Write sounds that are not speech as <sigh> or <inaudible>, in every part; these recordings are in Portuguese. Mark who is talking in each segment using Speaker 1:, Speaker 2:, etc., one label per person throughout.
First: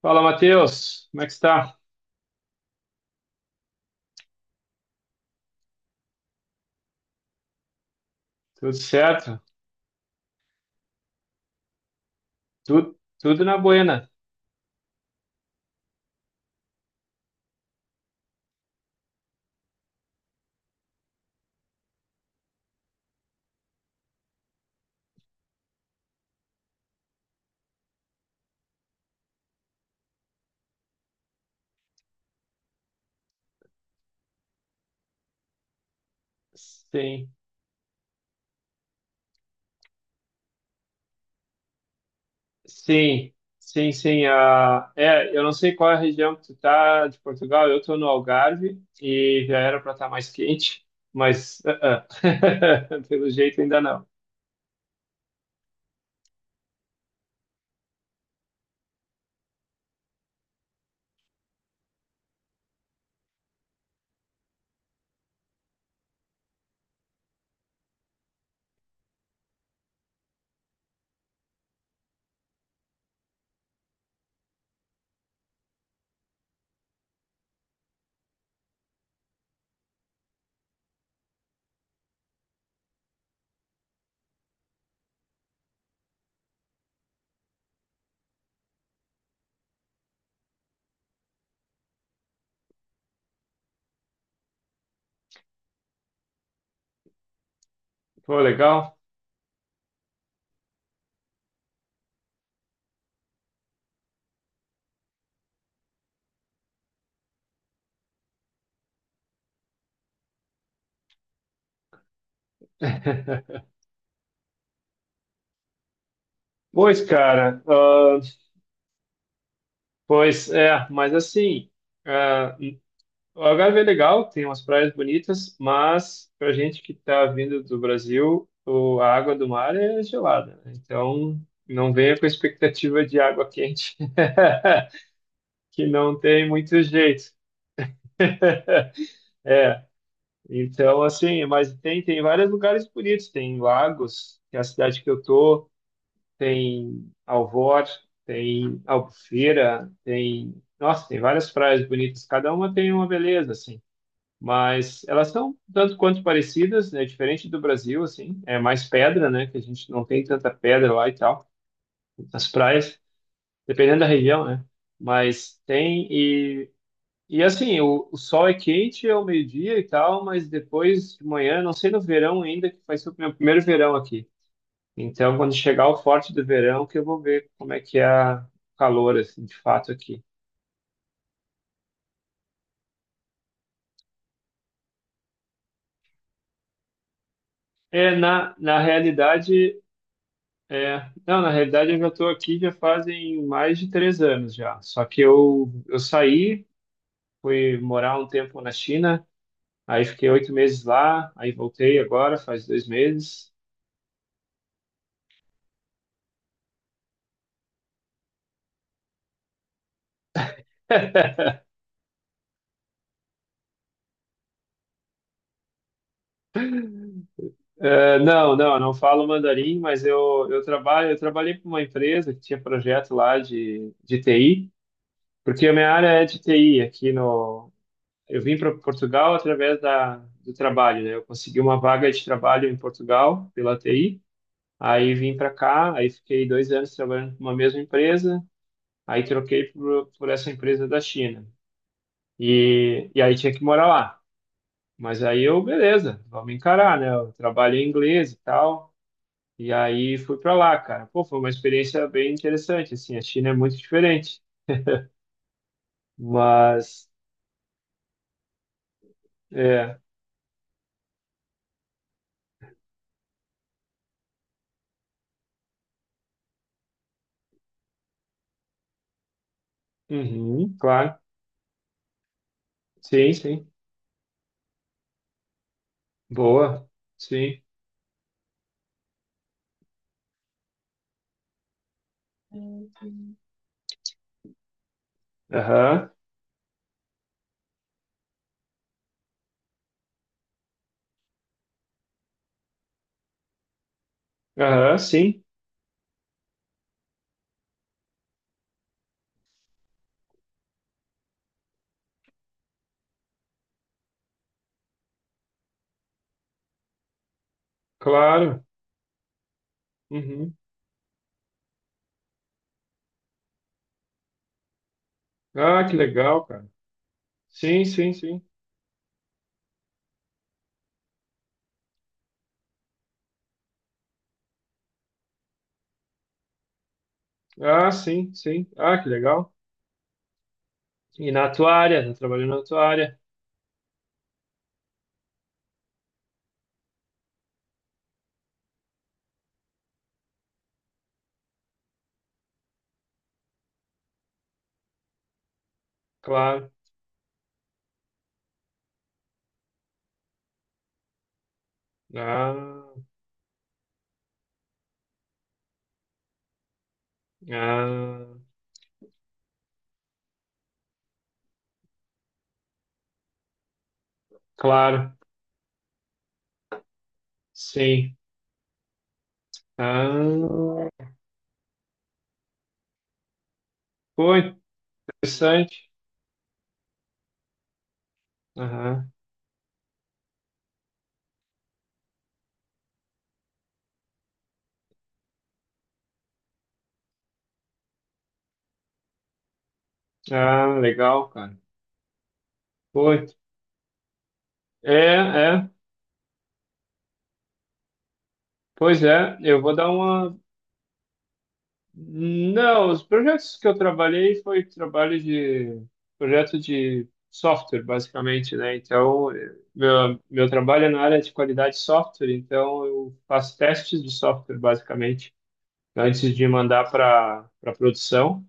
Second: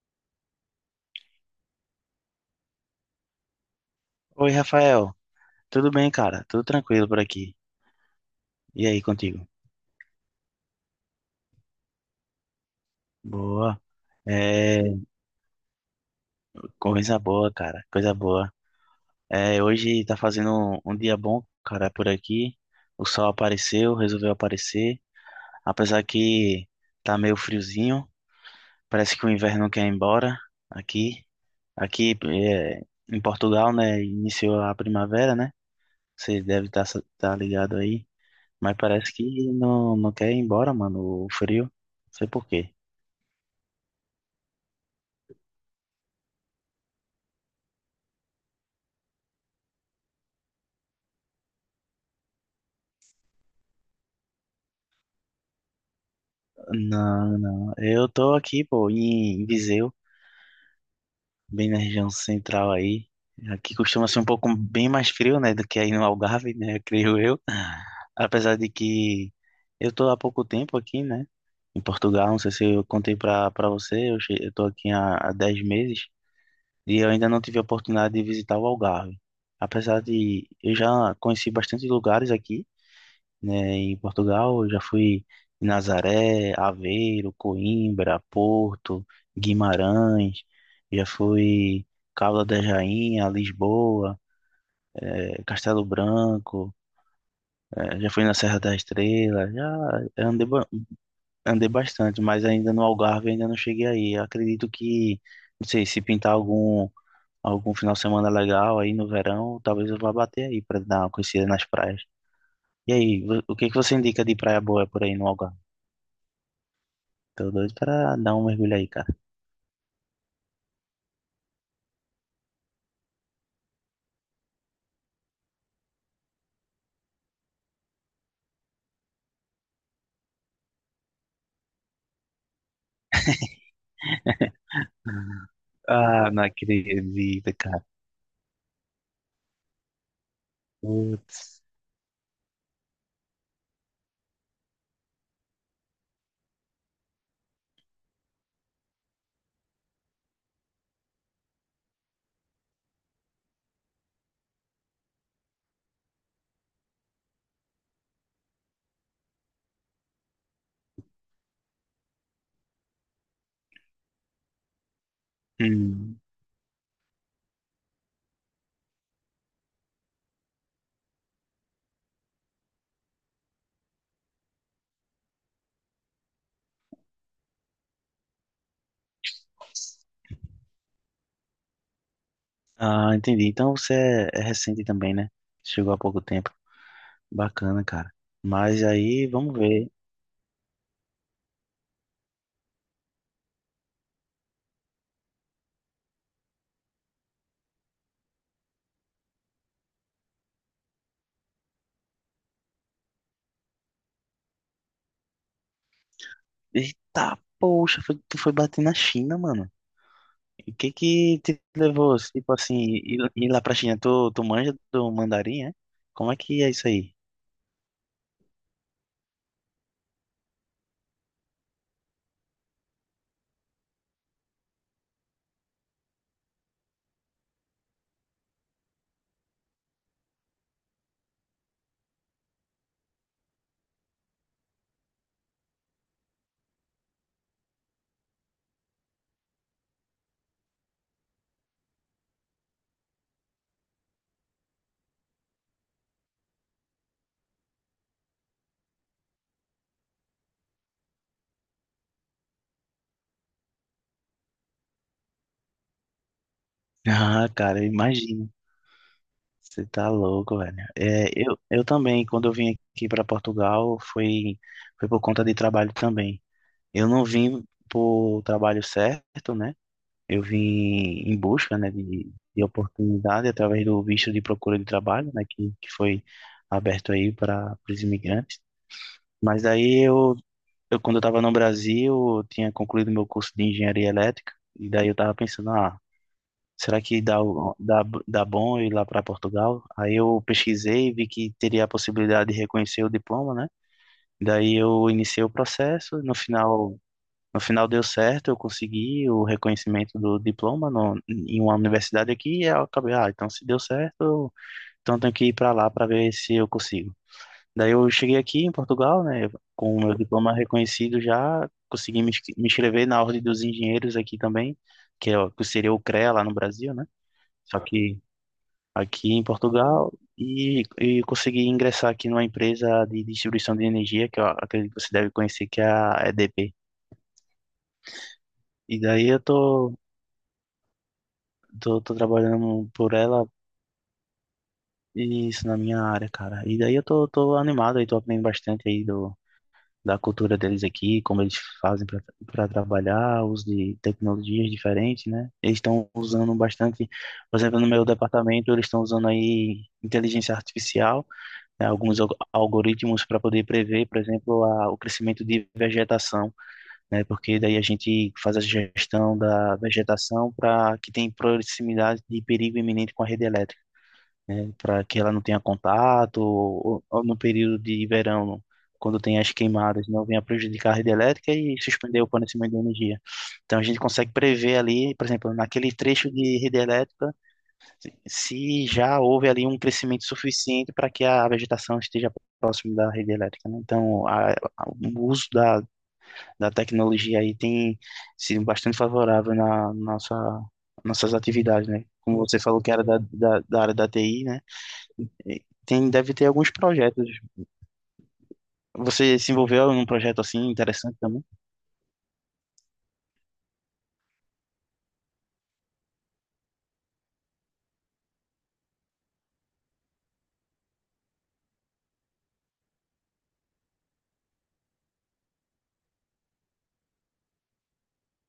Speaker 1: Fala, Matheus. Como é que está?
Speaker 2: Oi, Rafael. Tudo bem, cara? Tudo tranquilo por aqui.
Speaker 1: Tudo
Speaker 2: E aí,
Speaker 1: certo?
Speaker 2: contigo?
Speaker 1: Tudo na
Speaker 2: Boa.
Speaker 1: buena.
Speaker 2: É, coisa boa, cara. Coisa boa. É, hoje tá fazendo um dia bom, cara, por aqui. O sol apareceu, resolveu aparecer. Apesar que tá meio friozinho. Parece que o inverno não quer ir embora aqui. Aqui é, em Portugal, né? Iniciou a primavera, né? Você deve estar tá,
Speaker 1: Sim,
Speaker 2: tá ligado aí. Mas parece que não quer ir embora, mano, o frio. Não sei por quê.
Speaker 1: sim, sim, sim. Eu não sei qual é a região que tu tá de Portugal. Eu tô no Algarve e já era para estar mais quente, mas <laughs> Pelo jeito ainda não.
Speaker 2: Não, não. Eu tô aqui, pô, em Viseu, bem na região central aí. Aqui costuma ser um pouco bem mais frio, né, do que aí no Algarve, né, <laughs> creio eu. Apesar de que eu tô há pouco tempo aqui, né, em Portugal. Não sei se eu contei pra você, eu tô aqui há 10 meses e eu ainda não tive a oportunidade de visitar o Algarve. Apesar de eu já conheci bastante lugares aqui, né, em Portugal, eu já fui em Nazaré, Aveiro, Coimbra, Porto, Guimarães, já fui Cabo da Rainha, Lisboa, Castelo Branco, já fui na
Speaker 1: Pô,
Speaker 2: Serra da
Speaker 1: legal.
Speaker 2: Estrela, já andei, ba- andei bastante, mas ainda no Algarve ainda não cheguei aí. Eu acredito que, não sei, se pintar algum final de semana legal aí no verão, talvez eu vá bater aí para dar uma conhecida nas praias. E aí, o
Speaker 1: <laughs>
Speaker 2: que que você indica de praia boa por aí no Algarve?
Speaker 1: Pois,
Speaker 2: Tô
Speaker 1: cara,
Speaker 2: doido pra
Speaker 1: ah,
Speaker 2: dar um mergulho aí, cara.
Speaker 1: pois é, mas assim, ah, o Algarve é legal, tem umas praias bonitas, mas pra gente que tá vindo do Brasil, o- a água do mar é gelada, né? Então não venha com expectativa de água quente,
Speaker 2: <laughs>
Speaker 1: <laughs> que não
Speaker 2: Ah, não
Speaker 1: tem muito jeito.
Speaker 2: acredito, cara.
Speaker 1: É, então
Speaker 2: Putz.
Speaker 1: assim, mas tem, vários lugares bonitos, tem Lagos, que é a cidade que eu tô, tem Alvor, tem Albufeira, tem, nossa, tem várias praias bonitas, cada uma tem uma beleza, assim. Mas elas são tanto quanto parecidas, né? Diferente do Brasil, assim, é mais pedra, né? Que a gente não tem tanta pedra lá e tal, nas praias, dependendo da região, né? Mas tem
Speaker 2: Hum.
Speaker 1: e assim, o sol é quente ao meio-dia e tal, mas depois de manhã, não sei no verão ainda, que vai ser o meu primeiro verão aqui. Então, quando chegar o forte do verão, que eu vou ver como é que é o calor, assim, de fato aqui.
Speaker 2: Ah, entendi. Então você é recente também, né? Chegou há pouco tempo. Bacana, cara.
Speaker 1: Na
Speaker 2: Mas aí, vamos
Speaker 1: realidade,
Speaker 2: ver.
Speaker 1: É, não, na realidade eu já estou aqui já fazem mais de 3 anos já. Só que eu saí, fui morar um tempo na China, aí fiquei 8 meses lá, aí voltei agora, faz 2 meses.
Speaker 2: Eita, poxa, tu foi bater na China, mano. O que que te
Speaker 1: <laughs>
Speaker 2: levou, tipo assim, ir lá pra China? Tu manja do mandarim, é? Como é que é isso aí?
Speaker 1: Não, eu não falo mandarim, mas eu trabalhei para uma empresa que tinha projeto lá de TI, porque a minha área é de TI aqui no. Eu vim para Portugal através do trabalho, né? Eu consegui uma vaga de trabalho em Portugal pela TI. Aí vim para cá, aí fiquei 2 anos trabalhando numa mesma empresa, aí troquei por essa empresa da China. E aí tinha que morar lá. Mas aí eu, beleza, vamos encarar, né? Eu trabalho em inglês e tal. E aí fui para lá, cara. Pô, foi uma experiência bem interessante, assim. A China é muito diferente. Mas,
Speaker 2: Ah, cara, eu imagino. Você
Speaker 1: é,
Speaker 2: tá louco, velho. É, eu também, quando eu vim aqui para Portugal, foi por conta de trabalho também. Eu não vim por trabalho certo, né? Eu vim
Speaker 1: uhum, claro.
Speaker 2: em busca, né, de
Speaker 1: Sim,
Speaker 2: oportunidade
Speaker 1: sim.
Speaker 2: através do visto de procura de trabalho, né, que foi
Speaker 1: Boa.
Speaker 2: aberto aí
Speaker 1: Sim.
Speaker 2: para os imigrantes. Mas aí eu quando eu estava no Brasil, eu tinha concluído meu curso de engenharia elétrica, e daí eu estava pensando, ah,
Speaker 1: Aham,
Speaker 2: será que dá bom ir lá para Portugal? Aí eu pesquisei, e vi que teria a possibilidade de reconhecer o diploma, né? Daí
Speaker 1: aham,
Speaker 2: eu
Speaker 1: sim,
Speaker 2: iniciei o processo, no final deu certo, eu consegui o reconhecimento do diploma no, em uma universidade aqui, e eu acabei, então se deu certo, então eu tenho que ir para lá para ver se eu consigo. Daí eu cheguei
Speaker 1: claro.
Speaker 2: aqui em Portugal, né, com o meu diploma
Speaker 1: Uhum.
Speaker 2: reconhecido já, consegui me inscrever na Ordem dos Engenheiros aqui também, que, que
Speaker 1: Ah,
Speaker 2: seria
Speaker 1: que
Speaker 2: o CREA
Speaker 1: legal,
Speaker 2: lá no
Speaker 1: cara.
Speaker 2: Brasil, né? Só
Speaker 1: Sim, sim,
Speaker 2: que
Speaker 1: sim.
Speaker 2: aqui em Portugal e consegui ingressar aqui numa empresa de distribuição de energia, que eu acredito que você deve conhecer, que é a EDP.
Speaker 1: Ah, sim, sim. Ah,
Speaker 2: E
Speaker 1: que
Speaker 2: daí eu
Speaker 1: legal.
Speaker 2: tô,
Speaker 1: E na tua
Speaker 2: tô,
Speaker 1: área, tá
Speaker 2: tô
Speaker 1: trabalhando na tua
Speaker 2: trabalhando por
Speaker 1: área,
Speaker 2: ela, e isso na minha área, cara. E daí eu tô animado aí tô aprendendo bastante aí da cultura deles aqui, como eles fazem para trabalhar, uso de tecnologias diferentes, né? Eles estão usando
Speaker 1: claro.
Speaker 2: bastante, por exemplo, no meu departamento, eles estão usando aí inteligência artificial, né, alguns
Speaker 1: Ah,
Speaker 2: algoritmos para poder prever, por exemplo, o crescimento de vegetação, né, porque daí a
Speaker 1: ah,
Speaker 2: gente faz a gestão da vegetação para que tenha proximidade de perigo iminente com a rede elétrica, né, para
Speaker 1: claro,
Speaker 2: que ela não tenha contato, ou, no período de
Speaker 1: sim.
Speaker 2: verão, quando tem as queimadas, não venha
Speaker 1: Ah,
Speaker 2: prejudicar a rede elétrica e suspender o fornecimento de energia. Então a gente consegue
Speaker 1: pô,
Speaker 2: prever ali, por exemplo,
Speaker 1: interessante.
Speaker 2: naquele trecho de rede elétrica, se
Speaker 1: Aham.
Speaker 2: já houve ali um crescimento suficiente para que a vegetação esteja próximo da rede elétrica, né? Então, o uso da tecnologia aí tem sido bastante favorável na
Speaker 1: Ah, legal,
Speaker 2: nossas
Speaker 1: cara.
Speaker 2: atividades, né? Como você falou que era
Speaker 1: Pô,
Speaker 2: da,
Speaker 1: é,
Speaker 2: da área da TI, né?
Speaker 1: é.
Speaker 2: E tem, deve ter alguns projetos.
Speaker 1: Pois é,
Speaker 2: Você se
Speaker 1: eu vou dar
Speaker 2: envolveu em um
Speaker 1: uma.
Speaker 2: projeto assim interessante também?
Speaker 1: Não, os projetos que eu trabalhei foi trabalho de projeto de software, basicamente, né? Então, meu trabalho é na área de qualidade de software, então eu faço testes de software, basicamente, antes de mandar para produção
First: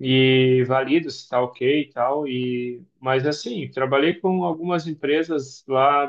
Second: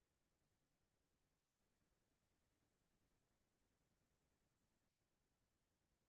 Speaker 1: e valido se está ok e tal. E, mas assim, trabalhei com algumas empresas lá,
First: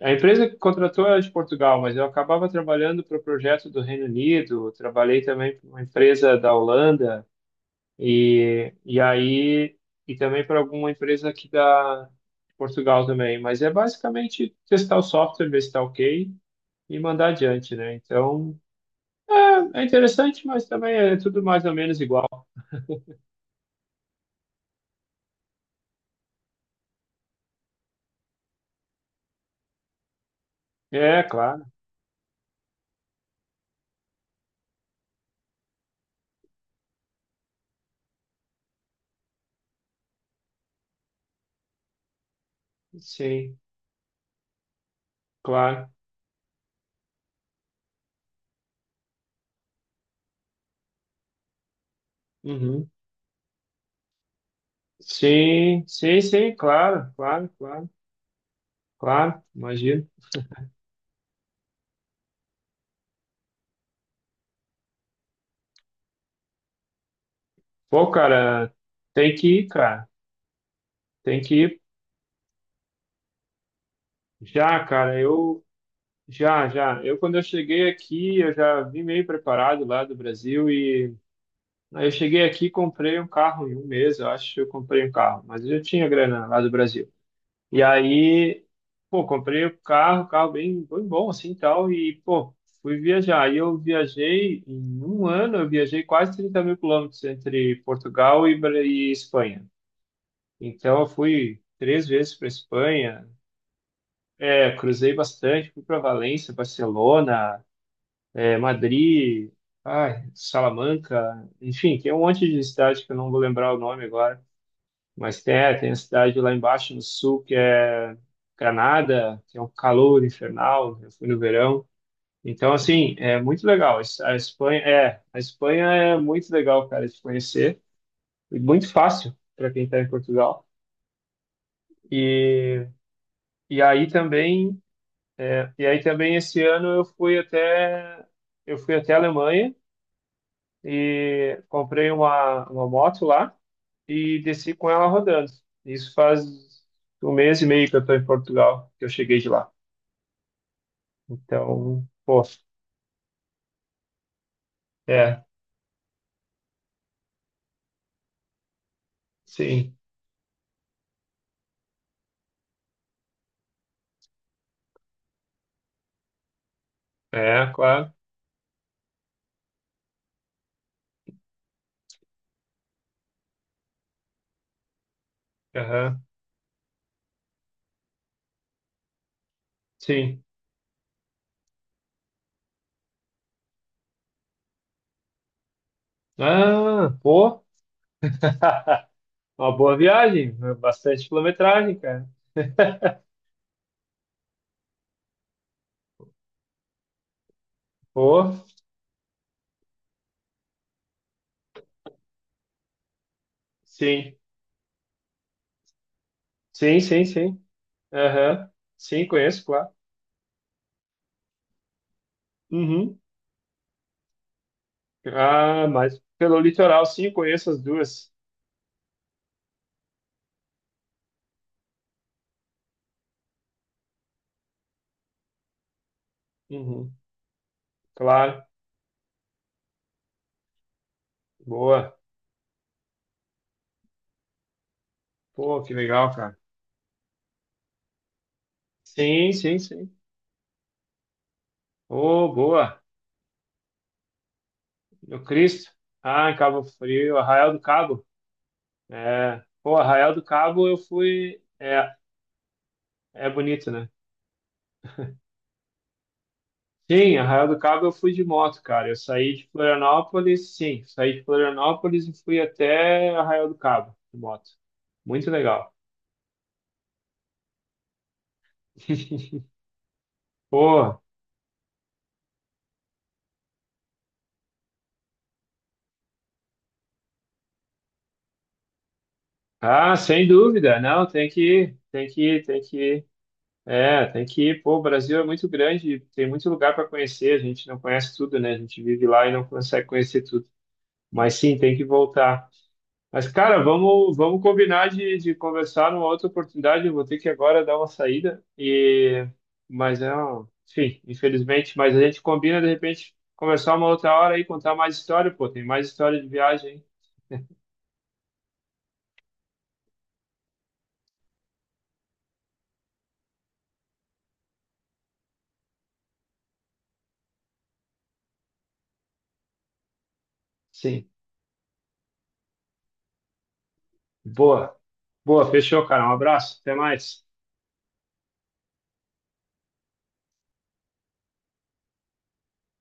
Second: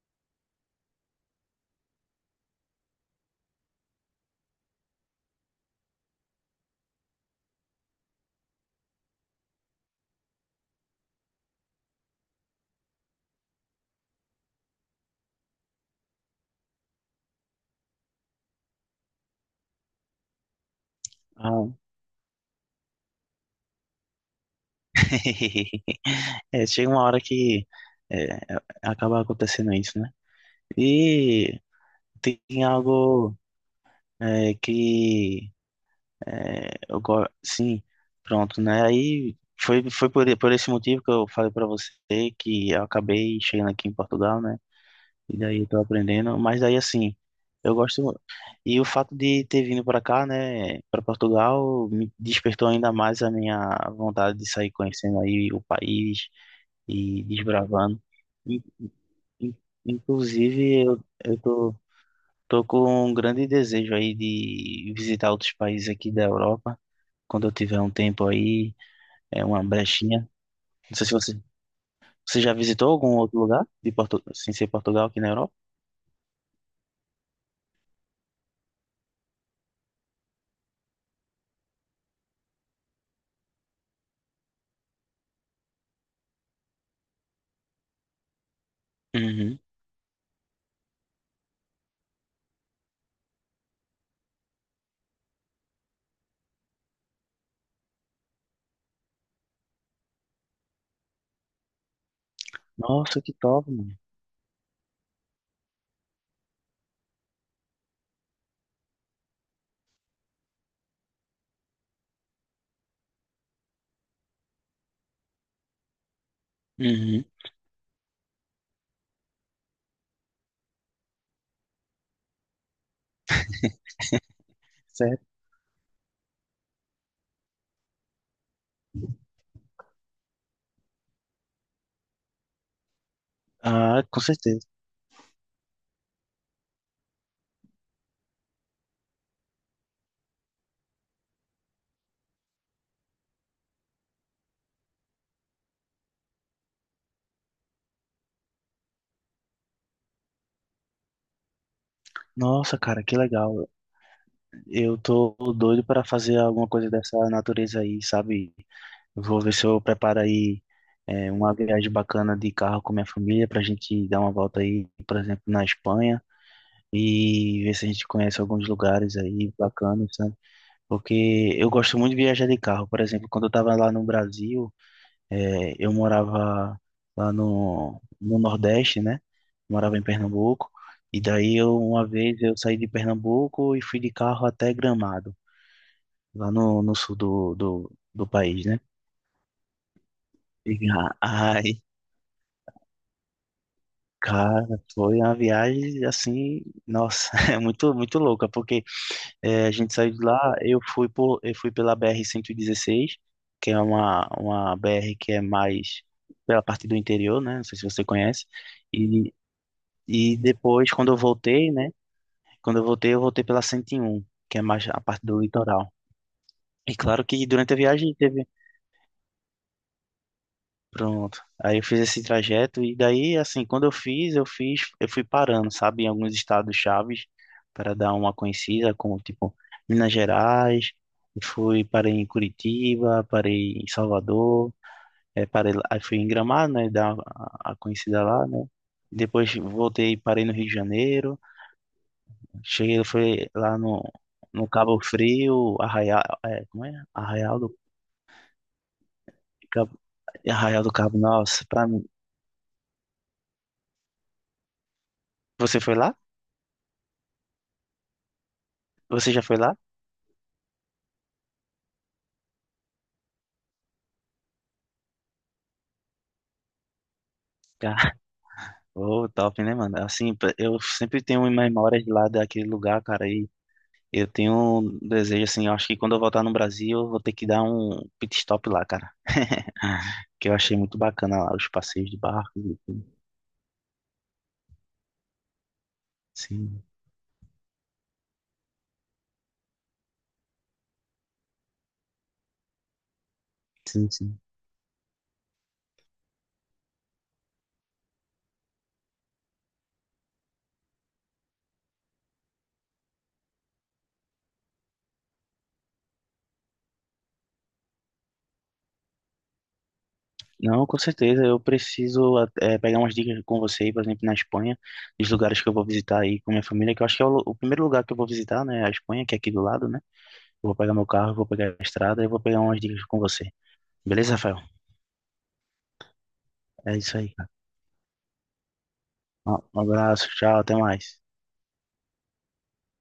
Speaker 1: a empresa que contratou era de Portugal, mas eu acabava trabalhando para o projeto do Reino Unido, trabalhei também para uma empresa da Holanda e, e aí e também para alguma empresa aqui da de Portugal também. Mas é basicamente testar o software, ver se está ok e mandar adiante, né? Então é interessante, mas também é tudo mais
Speaker 2: Ah.
Speaker 1: ou menos igual.
Speaker 2: <laughs> É, chega uma hora que é, acaba acontecendo isso, né?
Speaker 1: É,
Speaker 2: E
Speaker 1: claro,
Speaker 2: tem algo é, que é, sim, pronto, né? Aí foi por esse motivo que eu falei para você que eu acabei
Speaker 1: sim,
Speaker 2: chegando aqui em Portugal, né? E daí eu tô
Speaker 1: claro.
Speaker 2: aprendendo, mas daí assim, eu gosto e o fato de ter vindo para cá, né, para Portugal, me despertou
Speaker 1: Uhum.
Speaker 2: ainda mais a minha vontade de sair conhecendo aí o
Speaker 1: Sim, sim,
Speaker 2: país
Speaker 1: sim, claro,
Speaker 2: e
Speaker 1: claro, claro,
Speaker 2: desbravando. In-
Speaker 1: claro,
Speaker 2: in-
Speaker 1: imagino.
Speaker 2: Inclusive, eu tô com um grande desejo aí de visitar outros países aqui da Europa, quando eu tiver um
Speaker 1: Pô,
Speaker 2: tempo
Speaker 1: cara,
Speaker 2: aí,
Speaker 1: tem
Speaker 2: é
Speaker 1: que
Speaker 2: uma
Speaker 1: ir, cara.
Speaker 2: brechinha. Não sei se você,
Speaker 1: Tem que ir
Speaker 2: você já visitou algum outro lugar de sem ser
Speaker 1: já,
Speaker 2: Portugal
Speaker 1: cara.
Speaker 2: aqui na Europa?
Speaker 1: Eu já, já. Eu quando eu cheguei aqui, eu já vim meio preparado lá do Brasil e aí eu cheguei aqui, e comprei um carro em um mês, eu acho que eu comprei um carro, mas eu já tinha grana lá do Brasil. E aí, pô,
Speaker 2: Uhum.
Speaker 1: comprei o carro, carro bem bom assim, e tal e pô, fui viajar. E eu viajei em um ano, eu viajei quase 30.000 quilômetros entre Portugal e, Bra- e Espanha. Então, eu fui 3 vezes para
Speaker 2: Nossa,
Speaker 1: Espanha,
Speaker 2: que top, mano.
Speaker 1: é, cruzei bastante, fui para Valência, Barcelona, é, Madrid, ai, Salamanca, enfim, tem um monte de cidade que eu não vou lembrar o nome agora, mas tem, é, tem a cidade lá embaixo no
Speaker 2: Uhum.
Speaker 1: sul que é Granada, que é um calor infernal, eu fui no verão. Então, assim, é muito legal. A Espanha é,
Speaker 2: Certo.
Speaker 1: a Espanha é muito legal, cara, de conhecer e muito fácil para quem está em Portugal. E, e
Speaker 2: Ah,
Speaker 1: aí
Speaker 2: com certeza.
Speaker 1: também E aí também esse ano eu fui até a Alemanha e comprei uma moto lá e desci com ela rodando. Isso faz um mês e meio que eu estou em Portugal, que eu cheguei de lá. Então, pô,
Speaker 2: Nossa, cara, que legal. Eu tô
Speaker 1: é,
Speaker 2: doido para fazer alguma coisa dessa natureza aí, sabe? Eu vou ver se eu
Speaker 1: sim,
Speaker 2: preparo aí uma viagem bacana de carro com minha família pra gente dar uma volta aí, por exemplo, na Espanha e
Speaker 1: é,
Speaker 2: ver se a gente
Speaker 1: claro,
Speaker 2: conhece alguns lugares aí bacanas, sabe? Porque eu gosto muito de viajar de carro. Por exemplo, quando eu estava lá no Brasil, eu
Speaker 1: aham,
Speaker 2: morava lá no Nordeste, né? Morava em
Speaker 1: sim.
Speaker 2: Pernambuco. E daí, eu, uma vez, eu saí de Pernambuco e fui de carro até Gramado, lá no
Speaker 1: Ah,
Speaker 2: sul do,
Speaker 1: pô,
Speaker 2: do, do país, né?
Speaker 1: <laughs> uma boa viagem,
Speaker 2: E, <laughs>
Speaker 1: bastante
Speaker 2: ah, ai,
Speaker 1: quilometragem, cara. <laughs>
Speaker 2: cara, foi uma viagem assim, nossa, <laughs> é muito, muito louca,
Speaker 1: Pô,
Speaker 2: porque. É, a gente saiu de lá, eu fui pela BR-16 que é uma,
Speaker 1: sim,
Speaker 2: uma BR que é mais pela parte do
Speaker 1: sim, sim,
Speaker 2: interior, né?
Speaker 1: sim,
Speaker 2: Não sei se você conhece.
Speaker 1: aham, sim,
Speaker 2: E,
Speaker 1: conheço, claro.
Speaker 2: e depois, quando eu voltei, né? Quando
Speaker 1: Uhum.
Speaker 2: eu voltei pela 101 que é mais a parte do
Speaker 1: Ah,
Speaker 2: litoral.
Speaker 1: mas pelo
Speaker 2: E
Speaker 1: litoral,
Speaker 2: claro
Speaker 1: sim,
Speaker 2: que
Speaker 1: conheço
Speaker 2: durante a
Speaker 1: as
Speaker 2: viagem
Speaker 1: duas.
Speaker 2: teve. Pronto. Aí eu fiz esse trajeto e daí, assim, quando eu fui parando, sabe, em alguns estados
Speaker 1: Uhum,
Speaker 2: chaves para dar uma
Speaker 1: claro,
Speaker 2: conhecida, como tipo Minas Gerais, e fui parei
Speaker 1: boa.
Speaker 2: em Curitiba, parei em Salvador, é, parei,
Speaker 1: Pô, que
Speaker 2: aí fui em
Speaker 1: legal, cara.
Speaker 2: Gramado, né, dar a conhecida lá, né.
Speaker 1: Sim,
Speaker 2: Depois
Speaker 1: sim,
Speaker 2: voltei,
Speaker 1: sim.
Speaker 2: e parei no Rio de Janeiro,
Speaker 1: Oh, boa.
Speaker 2: cheguei, foi lá no Cabo
Speaker 1: No
Speaker 2: Frio,
Speaker 1: Cristo.
Speaker 2: Arraial,
Speaker 1: Ah, em
Speaker 2: é,
Speaker 1: Cabo
Speaker 2: como é?
Speaker 1: Frio, Arraial do Cabo. É. Pô,
Speaker 2: Cabo,
Speaker 1: Arraial do
Speaker 2: Arraial
Speaker 1: Cabo
Speaker 2: do
Speaker 1: eu
Speaker 2: Cabo,
Speaker 1: fui.
Speaker 2: nossa, pra mim.
Speaker 1: É, é bonito, né?
Speaker 2: Você foi lá?
Speaker 1: Sim, Arraial do Cabo eu fui de moto, cara. Eu
Speaker 2: Você já
Speaker 1: saí
Speaker 2: foi
Speaker 1: de
Speaker 2: lá?
Speaker 1: Florianópolis, sim, saí de Florianópolis e fui até Arraial do Cabo de moto. Muito legal.
Speaker 2: Oh, top,
Speaker 1: <laughs>
Speaker 2: né, mano? Assim, eu
Speaker 1: Pô.
Speaker 2: sempre tenho memórias lá daquele lugar, cara, e eu tenho um desejo, assim, eu acho que quando eu voltar no Brasil, eu vou ter que dar um pit stop lá, cara.
Speaker 1: Ah,
Speaker 2: <laughs>
Speaker 1: sem
Speaker 2: Que eu achei muito
Speaker 1: dúvida, não,
Speaker 2: bacana
Speaker 1: tem
Speaker 2: lá,
Speaker 1: que
Speaker 2: os
Speaker 1: ir,
Speaker 2: passeios de
Speaker 1: tem que
Speaker 2: barco
Speaker 1: ir,
Speaker 2: e
Speaker 1: tem que
Speaker 2: tudo.
Speaker 1: ir. É, tem que ir. Pô, o Brasil é muito grande, tem muito
Speaker 2: Sim,
Speaker 1: lugar para conhecer, a gente não conhece tudo, né? A gente vive lá e não consegue conhecer tudo. Mas sim, tem que voltar. Mas, cara,
Speaker 2: sim,
Speaker 1: vamos,
Speaker 2: sim.
Speaker 1: vamos combinar de conversar numa outra oportunidade. Eu vou ter que agora dar uma saída. E... Mas é, um- enfim, infelizmente, mas a gente combina de repente conversar uma outra hora e contar mais história, pô, tem mais história de viagem, hein?
Speaker 2: Não, com certeza, eu preciso pegar umas dicas com você aí, por exemplo, na Espanha, dos lugares que eu vou visitar aí com minha família, que eu acho que é o primeiro lugar que eu vou visitar, né, a Espanha, que é aqui do lado, né? Eu vou pegar meu
Speaker 1: Sim.
Speaker 2: carro, eu vou pegar a estrada e vou pegar umas dicas com você. Beleza, Rafael?
Speaker 1: Boa, boa, fechou, cara. Um abraço, até
Speaker 2: É isso aí.
Speaker 1: mais.
Speaker 2: Um abraço, tchau, até mais.